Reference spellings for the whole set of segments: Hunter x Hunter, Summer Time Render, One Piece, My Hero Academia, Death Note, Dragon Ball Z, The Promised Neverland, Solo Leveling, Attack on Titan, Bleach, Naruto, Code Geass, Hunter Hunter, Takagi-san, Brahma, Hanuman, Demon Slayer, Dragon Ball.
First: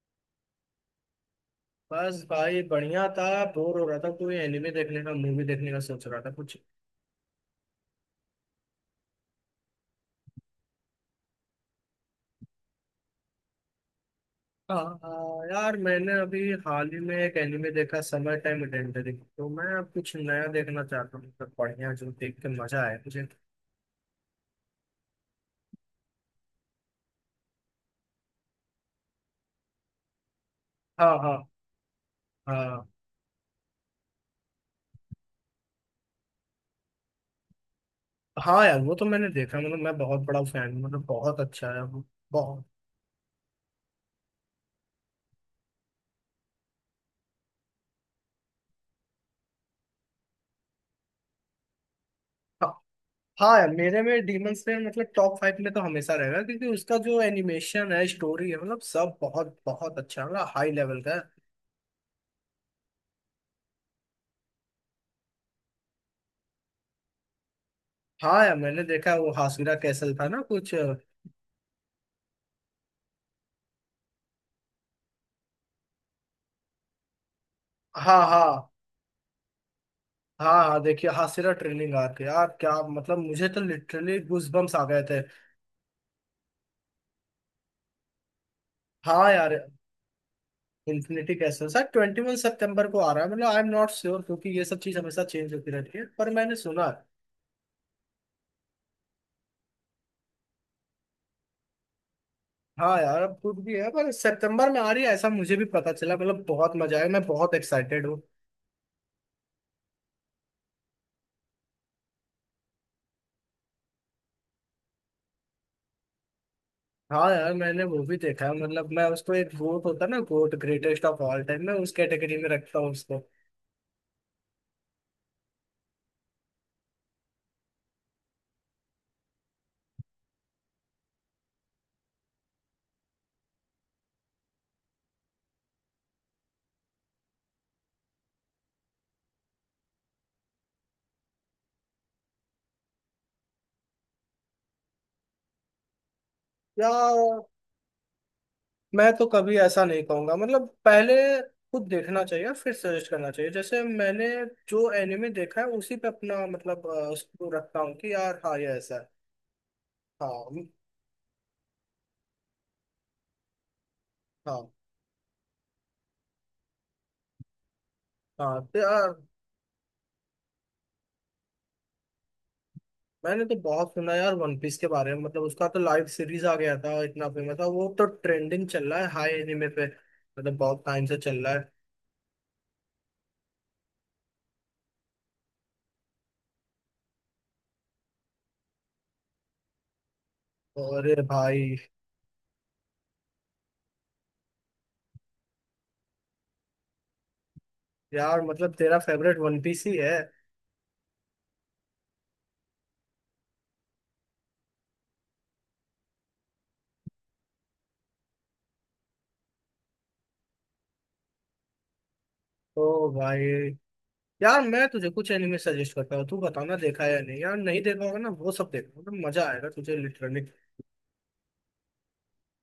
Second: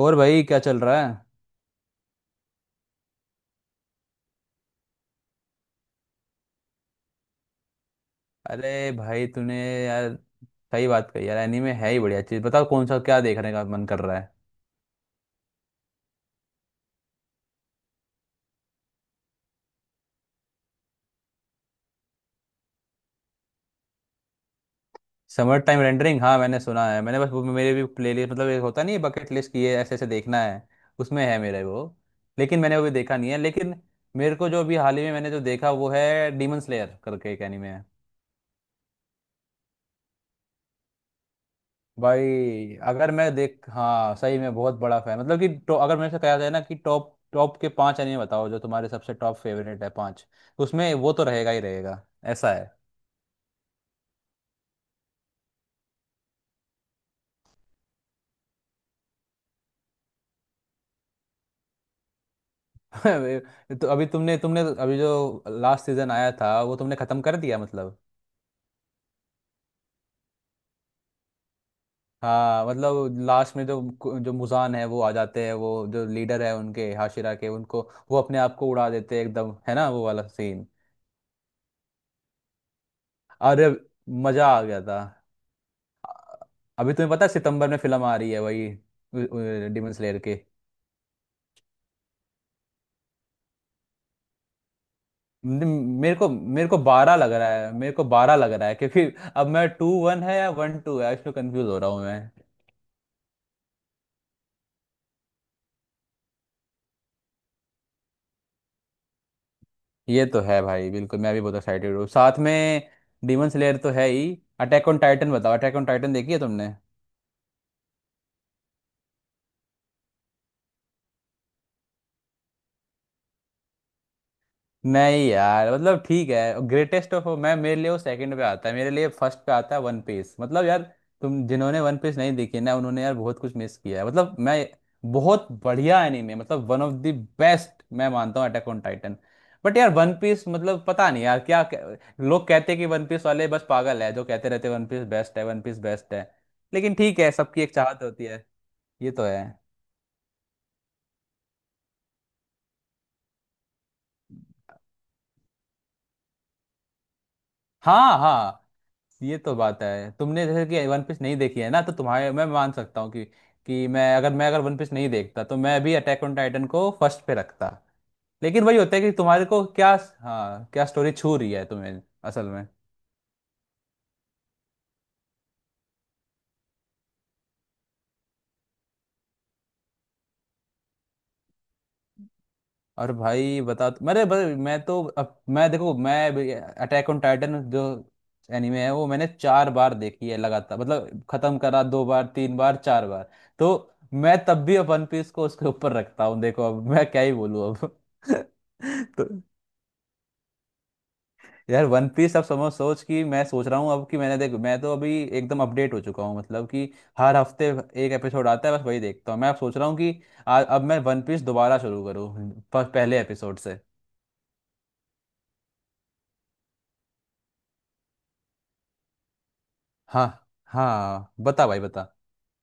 और भाई, क्या चल रहा है? बस भाई बढ़िया था। बोर हो रहा था, कोई एनिमे देखने का मूवी देखने का सोच रहा था कुछ। अरे भाई तूने, यार सही बात कही यार। एनीमे है ही बढ़िया चीज़। बताओ कौन सा, क्या देखने का मन कर रहा है? आ, यार मैंने अभी हाल ही में एक एनिमे देखा, समय टाइम इडेंटिटी। तो मैं अब कुछ नया देखना चाहता हूँ, मतलब बढ़िया जो देख के मजा आए मुझे। समर टाइम रेंडरिंग, हाँ मैंने सुना है। मैंने बस वो, मेरे भी प्ले लिस्ट मतलब, एक होता नहीं, बकेट लिस्ट की है। ऐसे ऐसे देखना है हाँ उसमें, हाँ। है मेरे वो। लेकिन मैंने वो हाँ भी देखा नहीं है। लेकिन मेरे को जो अभी हाल ही में मैंने जो देखा वो है डीमन स्लेयर करके एक एनीमे। हाँ, यार वो तो मैंने देखा, मतलब मैं बहुत बड़ा फैन हूँ, मतलब बहुत अच्छा है वो। बहुत। भाई अगर मैं देख, हाँ सही में बहुत बड़ा फैन, मतलब कि अगर मेरे से कहा जाए ना कि टॉप टॉप के पांच एनिमे बताओ जो तुम्हारे सबसे टॉप फेवरेट है पांच, तो उसमें वो तो रहेगा ही रहेगा। ऐसा है। हाँ। हाँ यार, मेरे में डीमन स्लेयर मतलब टॉप फाइव में तो हमेशा रहेगा, क्योंकि उसका जो एनिमेशन है, स्टोरी है, मतलब सब बहुत बहुत अच्छा है, मतलब हाई लेवल का है। तो अभी तुमने तुमने अभी जो लास्ट सीजन आया था वो तुमने खत्म कर दिया मतलब? हाँ यार, मैंने देखा वो हासिरा कैसल था ना कुछ। हाँ मतलब लास्ट में जो जो मुजान है वो आ जाते हैं, वो जो लीडर है उनके हाशिरा के उनको, वो हाँ अपने आप को हाँ। उड़ा देते हैं एकदम, है ना वो वाला हाँ सीन? हाँ, देखिए हासिरा ट्रेनिंग आर्क यार क्या, मतलब मुझे तो अरे, लिटरली मजा आ गूजबम्स गया आ था। गए थे। अभी तुम्हें पता है सितंबर में फिल्म आ रही है वही, हाँ यार। डिमन स्लेयर के? इन्फिनिटी कैसल सर 21 सितंबर को आ रहा है, मतलब आई एम नॉट श्योर, क्योंकि ये सब चीज हमेशा चेंज न- होती रहती है, मेरे को पर मैंने मेरे को सुना है। बारह लग रहा है, मेरे को बारह लग रहा है, क्योंकि अब मैं टू वन है या वन टू है इसमें कंफ्यूज हो रहा हूँ मैं। हाँ यार, अब कुछ भी है, पर सितंबर में आ रही है ऐसा मुझे भी पता चला, मतलब बहुत मजा आया, मैं बहुत एक्साइटेड हूँ। ये तो है भाई, बिल्कुल मैं भी बहुत एक्साइटेड हूँ साथ में। डिमन स्लेयर तो है ही। अटैक ऑन टाइटन, बताओ अटैक ऑन टाइटन देखी है तुमने? हाँ यार, मैंने वो भी देखा है, मतलब मैं उसको, एक गोट होता है ना, goat greatest of all time, मैं उस कैटेगरी में रखता हूँ उसको। नहीं यार, मतलब ठीक है, ग्रेटेस्ट ऑफ, मैं, मेरे लिए वो सेकंड पे आता है, मेरे लिए फर्स्ट पे आता है वन पीस। मतलब यार, तुम जिन्होंने वन पीस नहीं देखी ना, उन्होंने यार बहुत कुछ मिस किया है। मतलब मैं, बहुत बढ़िया एनीमे, मतलब वन ऑफ द बेस्ट मैं मानता हूँ अटैक ऑन टाइटन, बट यार वन पीस मतलब पता नहीं यार क्या क्या- लोग कहते हैं कि वन पीस वाले बस पागल है, जो कहते रहते हैं वन पीस बेस्ट है, वन पीस बेस्ट है। लेकिन ठीक है, यार, सबकी एक चाहत होती है। मैं ये तो तो है। कभी ऐसा नहीं कहूंगा, मतलब पहले खुद देखना चाहिए और फिर सजेस्ट करना चाहिए। जैसे मैंने जो एनिमे देखा है उसी पे अपना मतलब उसको रखता हूँ कि हाँ यार हाँ ये हाँ, ऐसा है। ये तो बात है। हाँ तुमने जैसे हम्म। कि वन पीस नहीं देखी है ना, तो तुम्हारे, मैं मान सकता हूँ कि मैं अगर हाँ वन पीस नहीं देखता तो मैं भी अटैक ऑन टाइटन को फर्स्ट पे रखता। हाँ, लेकिन तो वही होता है कि यार तुम्हारे को क्या, हाँ क्या स्टोरी छू रही है तुम्हें असल में। मैंने तो बहुत सुना यार वन पीस के बारे में, मतलब उसका तो लाइव सीरीज आ गया था, इतना फेमस था, वो तो ट्रेंडिंग चल रहा है हाई एनिमे पे, मतलब बहुत टाइम से चल रहा है। और भाई बता, मेरे मैं तो अब, मैं देखो मैं, अटैक ऑन टाइटन जो एनिमे है वो मैंने चार बार देखी है लगातार, और मतलब खत्म भाई। करा, दो बार, तीन बार, चार बार, तो मैं तब भी अब वन पीस को उसके ऊपर रखता हूँ। देखो, अब मैं क्या ही बोलूँ अब। यार मतलब तेरा तो फेवरेट वन पीस ही है। यार वन पीस, अब समझ, सोच कि मैं सोच रहा हूँ अब कि मैंने, देखो मैं तो अभी एकदम अपडेट हो चुका हूँ मतलब कि हर हफ्ते एक एपिसोड आता है बस वही देखता हूँ। मैं अब सोच रहा हूँ कि अब मैं वन पीस दोबारा शुरू करूँ ओ पहले भाई, एपिसोड से। यार मैं तुझे कुछ एनिमे सजेस्ट करता हूँ, तू बताना देखा है या नहीं, यार नहीं देखा होगा ना, वो सब देखना मतलब मजा आएगा तुझे हाँ लिटरली। हाँ, बता भाई बता।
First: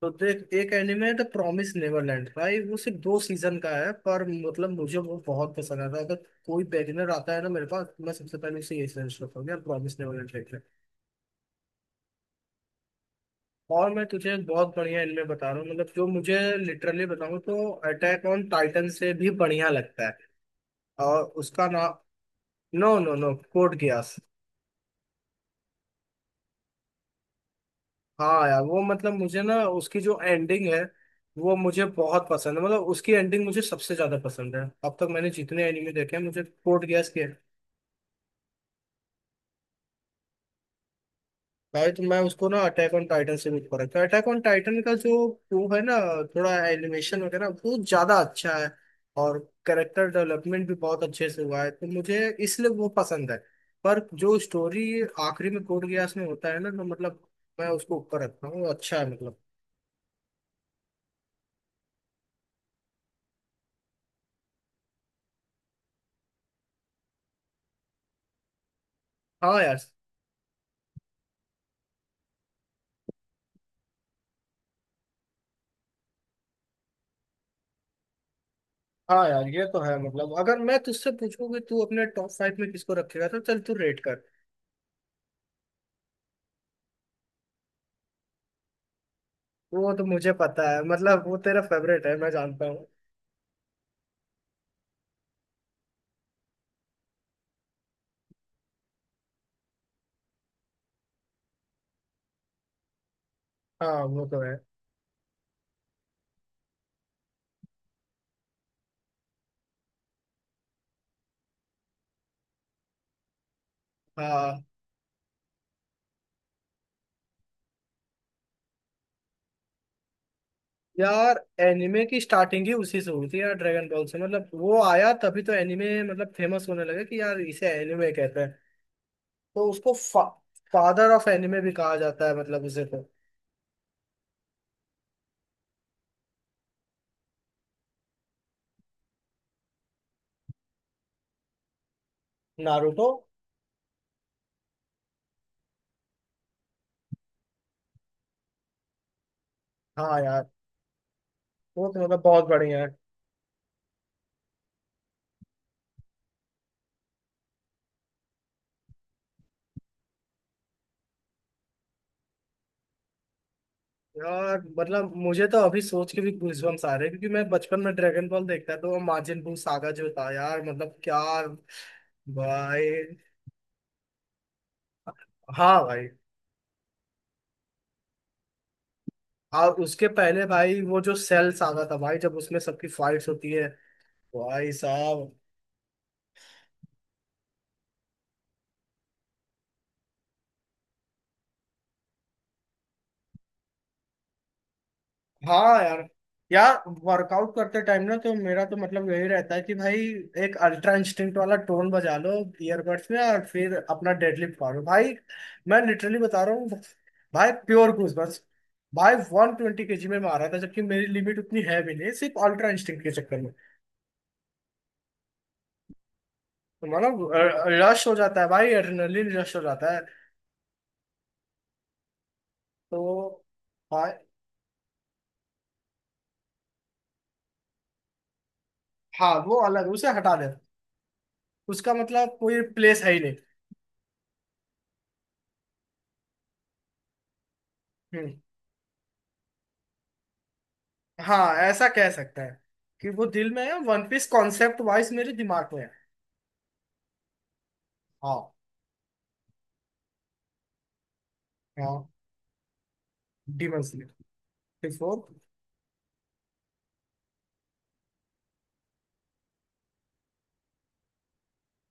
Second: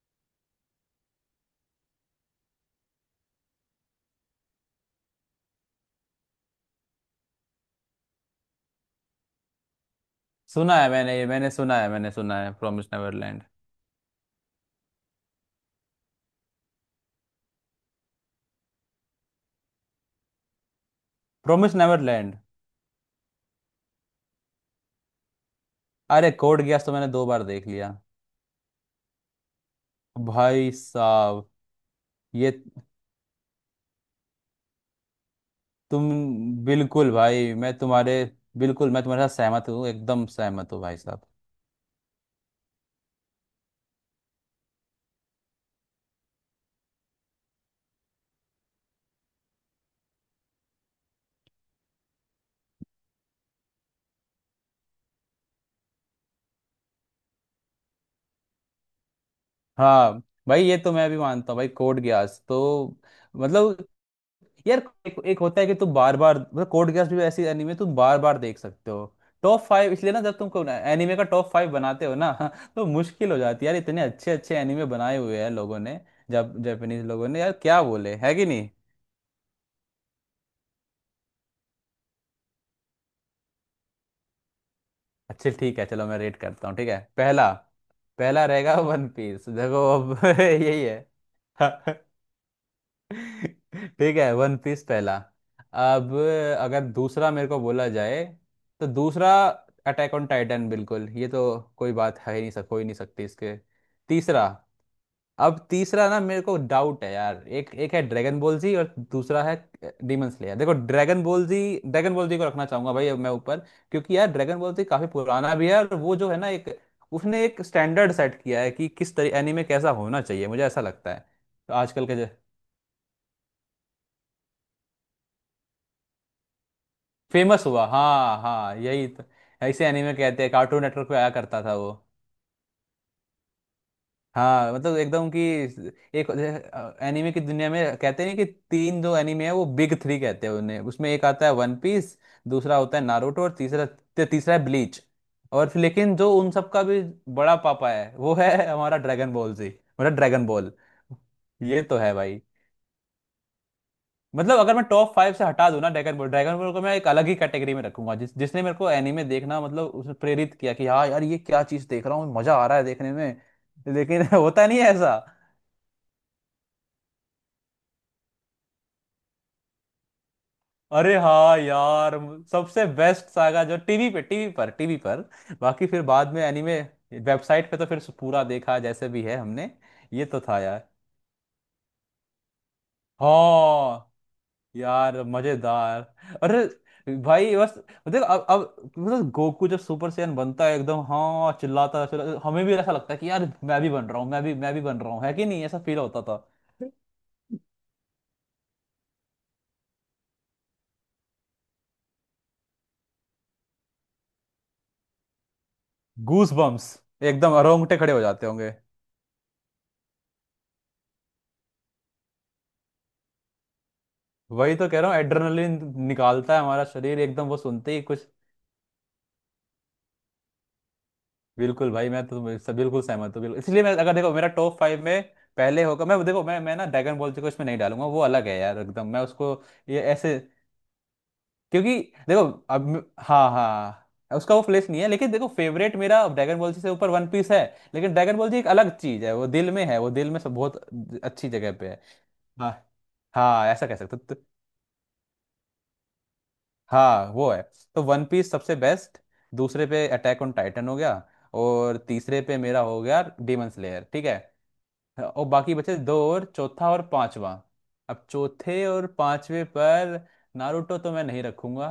तो देख, एक एनिमे है द प्रॉमिस नेवरलैंड। भाई वो सिर्फ दो सीजन का है, पर मतलब मुझे वो बहुत पसंद आता है। अगर कोई बेगिनर आता है ना मेरे पास तो मैं सबसे पहले उसे यही सजेस्ट करता हूँ, यार प्रॉमिस नेवरलैंड देख ले। सुना है मैंने, ये मैंने सुना है, मैंने सुना है प्रॉमिस नेवरलैंड। और मैं तुझे एक बहुत बढ़िया एनिमे बता रहा हूँ, मतलब जो मुझे लिटरली बताऊँ तो अटैक ऑन टाइटन से भी बढ़िया लगता है। और उसका प्रॉमिस नाम, neverland? No no no, code geass. अरे, कोड गियास तो मैंने दो बार देख लिया। हाँ यार वो, मतलब मुझे ना उसकी जो एंडिंग भाई है साहब, वो मुझे बहुत ये पसंद है, मतलब उसकी एंडिंग मुझे सबसे ज्यादा पसंद है अब तक मैंने जितने एनिमे देखे हैं, मुझे तुम, कोड गेस बिल्कुल किया है। भाई मैं तुम्हारे, बिल्कुल मैं तुम्हारे साथ सहमत हूँ, एकदम सहमत हूँ भाई साहब। भाई, तो मैं उसको ना अटैक ऑन टाइटन से भी ऊपर रखता हूँ। अटैक ऑन टाइटन का जो वो है ना, थोड़ा एनिमेशन वगैरह बहुत ज्यादा अच्छा है, और कैरेक्टर डेवलपमेंट भी बहुत अच्छे से हुआ है, तो मुझे इसलिए वो पसंद है। पर जो स्टोरी आखिरी में कोड गियास में होता है ना, तो मतलब मैं उसको ऊपर रखता हूँ, अच्छा है मतलब। हाँ भाई, ये तो मैं भी मानता हूँ भाई, कोड गियास तो मतलब यार। एक होता है कि तुम बार बार, मतलब कोड गेस भी ऐसी एनीमे तुम बार बार देख सकते हो। हाँ टॉप यार। फाइव इसलिए ना, जब तुम एनीमे का टॉप फाइव बनाते हो ना तो मुश्किल हो जाती है यार, इतने अच्छे अच्छे एनीमे बनाए हुए हैं लोगों ने, जब जापानीज लोगों ने, यार क्या बोले है कि नहीं। हाँ यार ये तो है, मतलब अगर मैं तुझसे पूछूं कि तू अपने टॉप फाइव में किसको रखेगा, तो चल तू रेट कर। अच्छे ठीक है, चलो मैं रेट करता हूँ। ठीक है, पहला, पहला रहेगा वन पीस, देखो वो तो अब मुझे पता है, यही मतलब वो तेरा है। फेवरेट है, मैं जानता हूँ। ठीक है, वन पीस पहला। अब अगर दूसरा मेरे को बोला जाए, तो दूसरा अटैक ऑन टाइटन, बिल्कुल, ये तो कोई बात है ही नहीं, सक हो ही नहीं सकती इसके। हाँ वो तो तीसरा, है। अब तीसरा ना मेरे को डाउट है यार, एक एक है ड्रैगन बॉल जी और दूसरा है डीमन स्लेयर। देखो, dragon ball Z, dragon ball Z को रखना चाहूंगा भाई अब मैं ऊपर, क्योंकि यार ड्रैगन हाँ बॉल जी काफी पुराना भी है, और वो जो है ना एक, उसने एक स्टैंडर्ड सेट किया है कि किस तरह एनीमे कैसा होना चाहिए, मुझे ऐसा लगता है। यार, तो एनिमे आजकल के की जो, स्टार्टिंग ही उसी से हुई थी यार, ड्रैगन बॉल से, मतलब वो आया तभी तो एनिमे मतलब फेमस होने लगा, कि यार फेमस इसे हुआ, एनिमे हाँ कहते हैं। हाँ यही तो, तो ऐसे एनीमे कहते हैं, कार्टून नेटवर्क फादर पे ऑफ आया एनिमे करता भी था वो। कहा जाता है, मतलब उसे तो। हाँ मतलब एकदम कि, एक एनीमे की दुनिया में कहते हैं कि तीन जो एनीमे है वो बिग थ्री कहते हैं उन्हें, उसमें एक आता है वन पीस, दूसरा होता है नारुतो। नारुतो, और तीसरा तीसरा है ब्लीच। और फिर लेकिन जो उन सब का भी बड़ा पापा है वो है हमारा ड्रैगन बॉल जी, मतलब हाँ ड्रैगन यार, बॉल। ये वो तो तो है मतलब भाई। बहुत बढ़िया है। मतलब अगर मैं टॉप फाइव से हटा दूं ना ड्रैगन बॉल को मैं एक अलग ही कैटेगरी में रखूंगा, जिसने मेरे को एनीमे देखना, मतलब उसने प्रेरित किया कि हाँ यार ये क्या चीज देख रहा हूँ, मजा आ रहा है देखने में। लेकिन यार होता नहीं है मतलब ऐसा। मुझे तो अभी सोच के भी गूजबम्स आ रहे हैं, क्योंकि मैं बचपन में ड्रैगन बॉल देखता था, तो वो मार्जिन बू सागा जो था यार, मतलब अरे क्या। हाँ यार, सबसे भाई। बेस्ट सागा जो टीवी पे, टीवी पर, हाँ बाकी फिर भाई। बाद में एनीमे वेबसाइट पे तो फिर पूरा देखा जैसे भी है हमने। और उसके ये तो पहले था भाई, यार। वो जो सेल सागा था भाई, जब उसमें सबकी फाइट्स होती है। हाँ भाई यार, साहब। मजेदार। अरे भाई बस, देख अब मतलब गोकू जब सुपर सैयन बनता है एकदम, हाँ चिल्लाता चिल्लाता, हमें भी ऐसा लगता है कि यार मैं भी बन रहा हूँ, मैं भी बन रहा हूँ, है कि नहीं, ऐसा हाँ फील यार। होता था। यार वर्कआउट करते टाइम ना, तो मेरा तो मतलब यही रहता है कि भाई एक अल्ट्रा इंस्टिंक्ट वाला टोन बजा लो ईयरबड्स में, और फिर अपना डेडलिफ्ट मारो भाई। मैं लिटरली बता गूस रहा हूँ। बम्स, भाई एकदम प्योर रोंगटे खड़े गूज हो बस। जाते होंगे। भाई 120 केजी में मारा था, जबकि मेरी लिमिट उतनी है भी नहीं, सिर्फ अल्ट्रा इंस्टिंक्ट के चक्कर में। वही तो कह रहा हूँ, एड्रेनलिन निकालता है हमारा तो शरीर मानो एकदम वो सुनते ही रश हो कुछ। जाता है भाई, एड्रेनलिन रश हो जाता है। बिल्कुल भाई, मैं तो सब बिल्कुल तो सहमत हूँ, बिल्कुल। इसलिए मैं, भाई। अगर देखो मेरा टॉप फाइव में पहले होगा, मैं देखो मैं ना ड्रैगन बॉल जी को इसमें नहीं डालूंगा, वो अलग है यार एकदम, मैं हाँ उसको, वो अलग, ये उसे हटा ऐसे, दे। उसका क्योंकि मतलब देखो कोई अब, प्लेस है ही नहीं। हाँ हाँ, हाँ, उसका वो प्लेस नहीं है, लेकिन देखो फेवरेट मेरा ड्रैगन बॉल जी से ऊपर वन पीस है। लेकिन ड्रैगन हम्म। बॉल जी एक अलग चीज है, वो दिल में है, वो दिल में सब बहुत अच्छी हाँ जगह ऐसा पे है। कह सकता है हाँ कि वो दिल में हाँ, है, ऐसा कह वन सकते पीस हो। तो, कॉन्सेप्ट वाइज मेरे दिमाग में है। हाँ वो है। तो वन पीस हाँ। सबसे बेस्ट, दूसरे पे अटैक ऑन टाइटन हो गया, और हाँ, तीसरे पे मेरा हो गया डेमन डीमन स्लेयर, स्लेयर ठीक है। बिफोर। और बाकी बचे दो, और चौथा और पांचवा। अब चौथे और पांचवे पर नारुतो तो मैं नहीं रखूंगा,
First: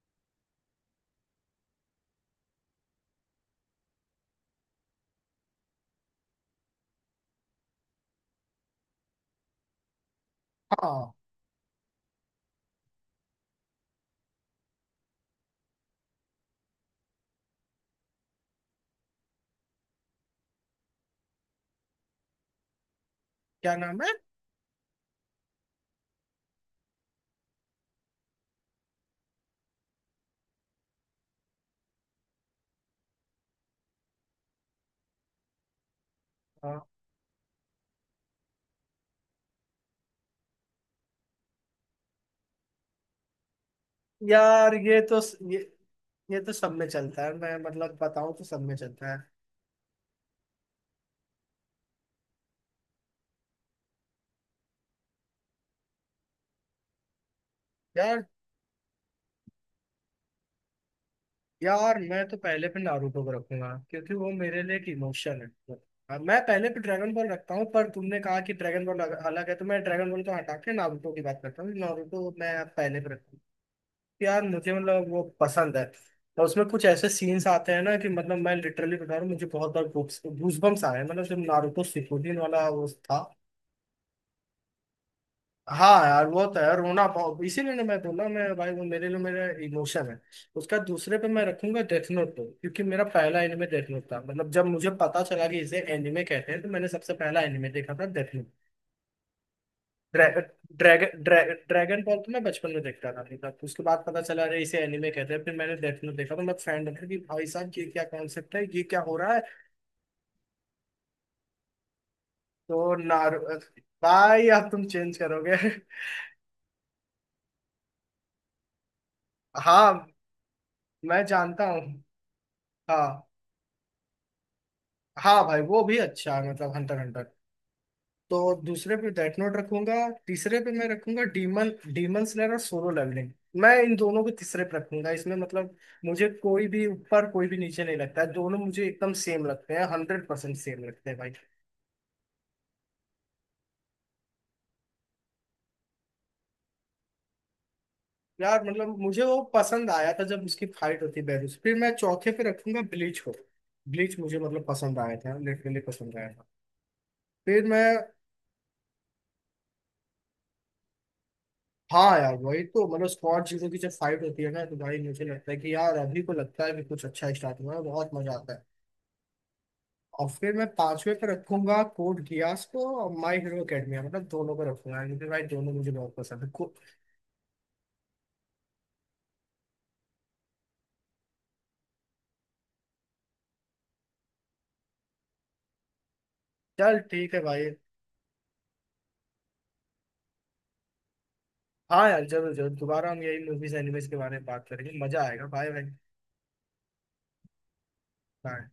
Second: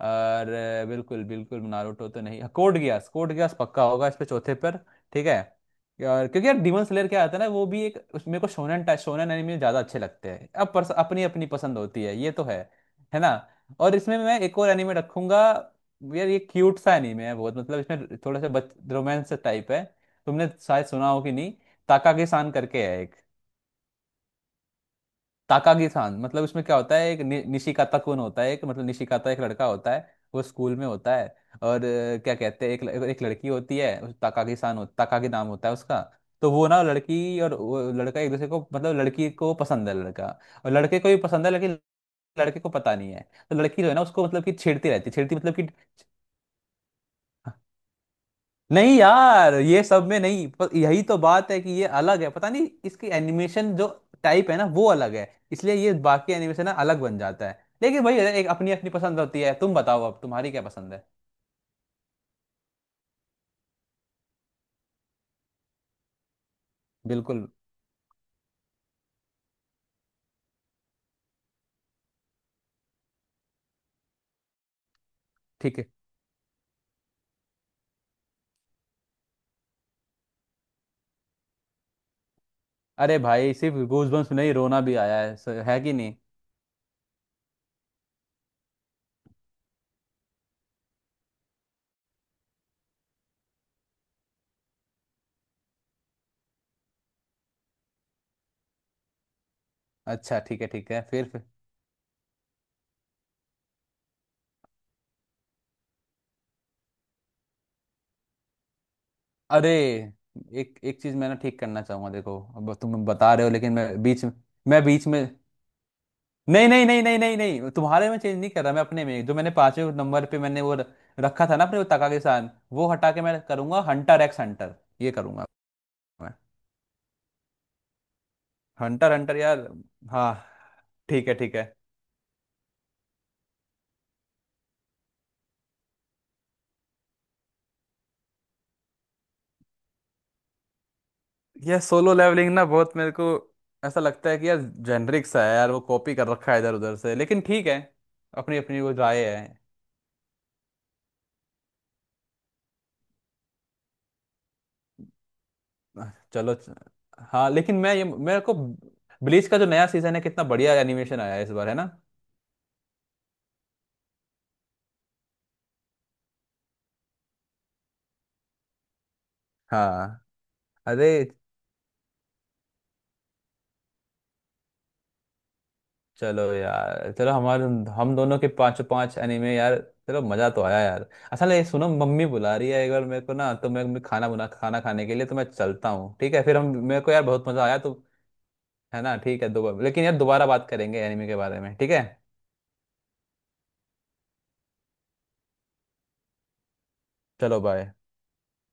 और बिल्कुल बिल्कुल नारुतो तो नहीं, कोड गियास, कोड गियास पक्का होगा इस पे चौथे पर, ठीक है। और क्योंकि यार डीमन स्लेयर क्या आता है ना, वो भी एक मेरे को शोनन टाइप, शोनन एनिमे ज्यादा अच्छे लगते हैं अब, हाँ। अपनी अपनी पसंद होती है, ये तो है ना। और इसमें मैं एक और एनिमे रखूंगा, यार ये क्यूट सा एनिमे है बहुत, मतलब इसमें थोड़ा सा बच रोमांस टाइप है। तुमने शायद सुना हो कि नहीं, ताकागीसान करके है एक। क्या नाम है। ताकागीसान, मतलब इसमें क्या होता है, एक निशिकाता कुन होता है एक, मतलब निशिकाता एक लड़का होता है, वो स्कूल में होता है। और क्या कहते हैं, एक एक लड़की होती है, उस ताकागीसान हो, ताकागी नाम होता है उसका। तो वो हाँ। ना, लड़की और वो लड़का एक दूसरे को, मतलब लड़की को पसंद है लड़का, और लड़के को भी पसंद है, लेकिन लड़के को पता नहीं है। तो लड़की जो है ना, उसको मतलब कि यार छेड़ती ये रहती है, तो, छेड़ती मतलब ये कि, ये तो सब में चलता है, मैं मतलब बताऊं तो सब में नहीं चलता है। यार ये सब में नहीं, पर यही तो बात है कि ये अलग है, पता नहीं इसकी एनिमेशन जो टाइप है ना वो अलग है, इसलिए ये बाकी एनिमेशन ना अलग बन जाता है। लेकिन भाई, यार। एक अपनी अपनी पसंद होती है। तुम बताओ अब तुम्हारी क्या पसंद है? यार मैं तो पहले पे नारुतो को रखूंगा, क्योंकि वो मेरे लिए एक इमोशन है। हाँ, मैं पहले पे ड्रैगन बॉल बिल्कुल, रखता हूँ, पर तुमने कहा कि ड्रैगन बॉल अलग है, तो मैं ड्रैगन बॉल को हटा के नारुतो की बात करता हूँ, नारुतो मैं पहले पे रखता हूँ। यार मुझे मतलब वो पसंद ठीक है। है। और उसमें कुछ ऐसे सीन्स आते हैं ना, कि मतलब मैं लिटरली बता रहा हूँ, मुझे बहुत बार गूस बम्स आए हैं। मतलब जब नारुतो शिपुडिन वाला वो अरे था। भाई सिर्फ गूजबम्प्स में नहीं, रोना भी आया है, है कि हाँ नहीं? यार, वो तो है, रोना बहुत, इसीलिए ना मैं बोला, मैं भाई वो मेरे लिए मेरा इमोशन है। उसका दूसरे पे मैं रखूंगा डेथ नोट पे, क्योंकि मेरा पहला एनिमे डेथ नोट था, मतलब जब मुझे पता चला कि इसे एनिमे कहते हैं, तो मैंने सबसे पहला एनिमे देखा था डेथ। ड्रै, अच्छा ठीक है ठीक है, ड्रैगन फिर ड्रै, फिर ड्रैगन बॉल तो मैं बचपन में देखता था, देखा, उसके बाद पता चला अरे इसे एनिमे कहते हैं, फिर मैंने डेथ नोट देखा, तो मैं फैन था कि भाई साहब ये क्या कॉन्सेप्ट है, ये क्या हो रहा है। अरे एक एक चीज मैं ना ठीक करना चाहूंगा, देखो अब तो तुम बता नार रहे हो लेकिन मैं बीच में, भाई अब मैं तुम बीच चेंज में, करोगे। नहीं नहीं नहीं नहीं नहीं नहीं, तुम्हारे में चेंज नहीं कर रहा, मैं अपने में जो मैंने पांचवें हाँ, नंबर पे मैंने वो मैं रखा था ना जानता अपने, वो हूँ। तका के साथ, वो हटा के हाँ। मैं करूंगा हंटर एक्स हंटर, ये हाँ करूंगा भाई वो भी मैं। अच्छा है, मतलब हंटर हंटर। तो दूसरे पे हंटर हंटर डेथ नोट यार, रखूंगा। हाँ, तीसरे पे मैं रखूंगा ठीक है ठीक डीमन है। डीमन स्लेयर और सोलो लेवलिंग। मैं इन दोनों को तीसरे पे रखूंगा, इसमें मतलब मुझे कोई भी ऊपर कोई भी नीचे नहीं लगता है, दोनों मुझे एकदम सेम लगते हैं, 100% सेम लगते हैं भाई। यह सोलो लेवलिंग ना, बहुत मेरे को ऐसा लगता है कि यार जेनरिक सा है यार, वो कॉपी कर रखा है इधर उधर से, लेकिन ठीक है, अपनी यार अपनी वो मतलब मुझे राय वो है। पसंद आया था, जब उसकी फाइट होती बैरूस। फिर मैं चौथे पे रखूंगा ब्लीच को। ब्लीच मुझे मतलब पसंद आया था, लिटरली पसंद आया था। चलो हाँ, फिर लेकिन मैं मैं। ये, मेरे को ब्लीच का जो नया सीजन है कितना बढ़िया एनिमेशन आया है इस बार, है ना। हाँ यार वही तो, मतलब स्क्वाड जीरो की जब फाइट होती है ना, तो भाई मुझे लगता है कि यार अभी को लगता है कि कुछ अच्छा स्टार्ट हुआ है, बहुत मजा आता है। हाँ, और फिर मैं पांचवे पे अरे रखूंगा कोड गियास को और माई हीरो एकेडमिया, मतलब दोनों पे रखूंगा, क्योंकि भाई दोनों मुझे बहुत चलो पसंद है। यार, चलो हमारे, हम दोनों के पांचों पांच एनिमे यार। चलो, मजा तो आया यार। अच्छा ले सुनो, मम्मी बुला रही है एक बार मेरे को ना, तो मैं खाना बना खाना खाने के लिए, तो मैं चलता हूँ ठीक है, फिर हम, चल मेरे को यार ठीक है बहुत मजा भाई। आया तो। है ना, ठीक है, दोबारा, लेकिन यार दोबारा बात करेंगे एनिमे के बारे में, ठीक है। हाँ यार, जरूर जरूर, दोबारा हम यही मूवीज एनिमेज के बारे में बात करेंगे, मजा आएगा, बाय भाई। चलो बाय। बाय।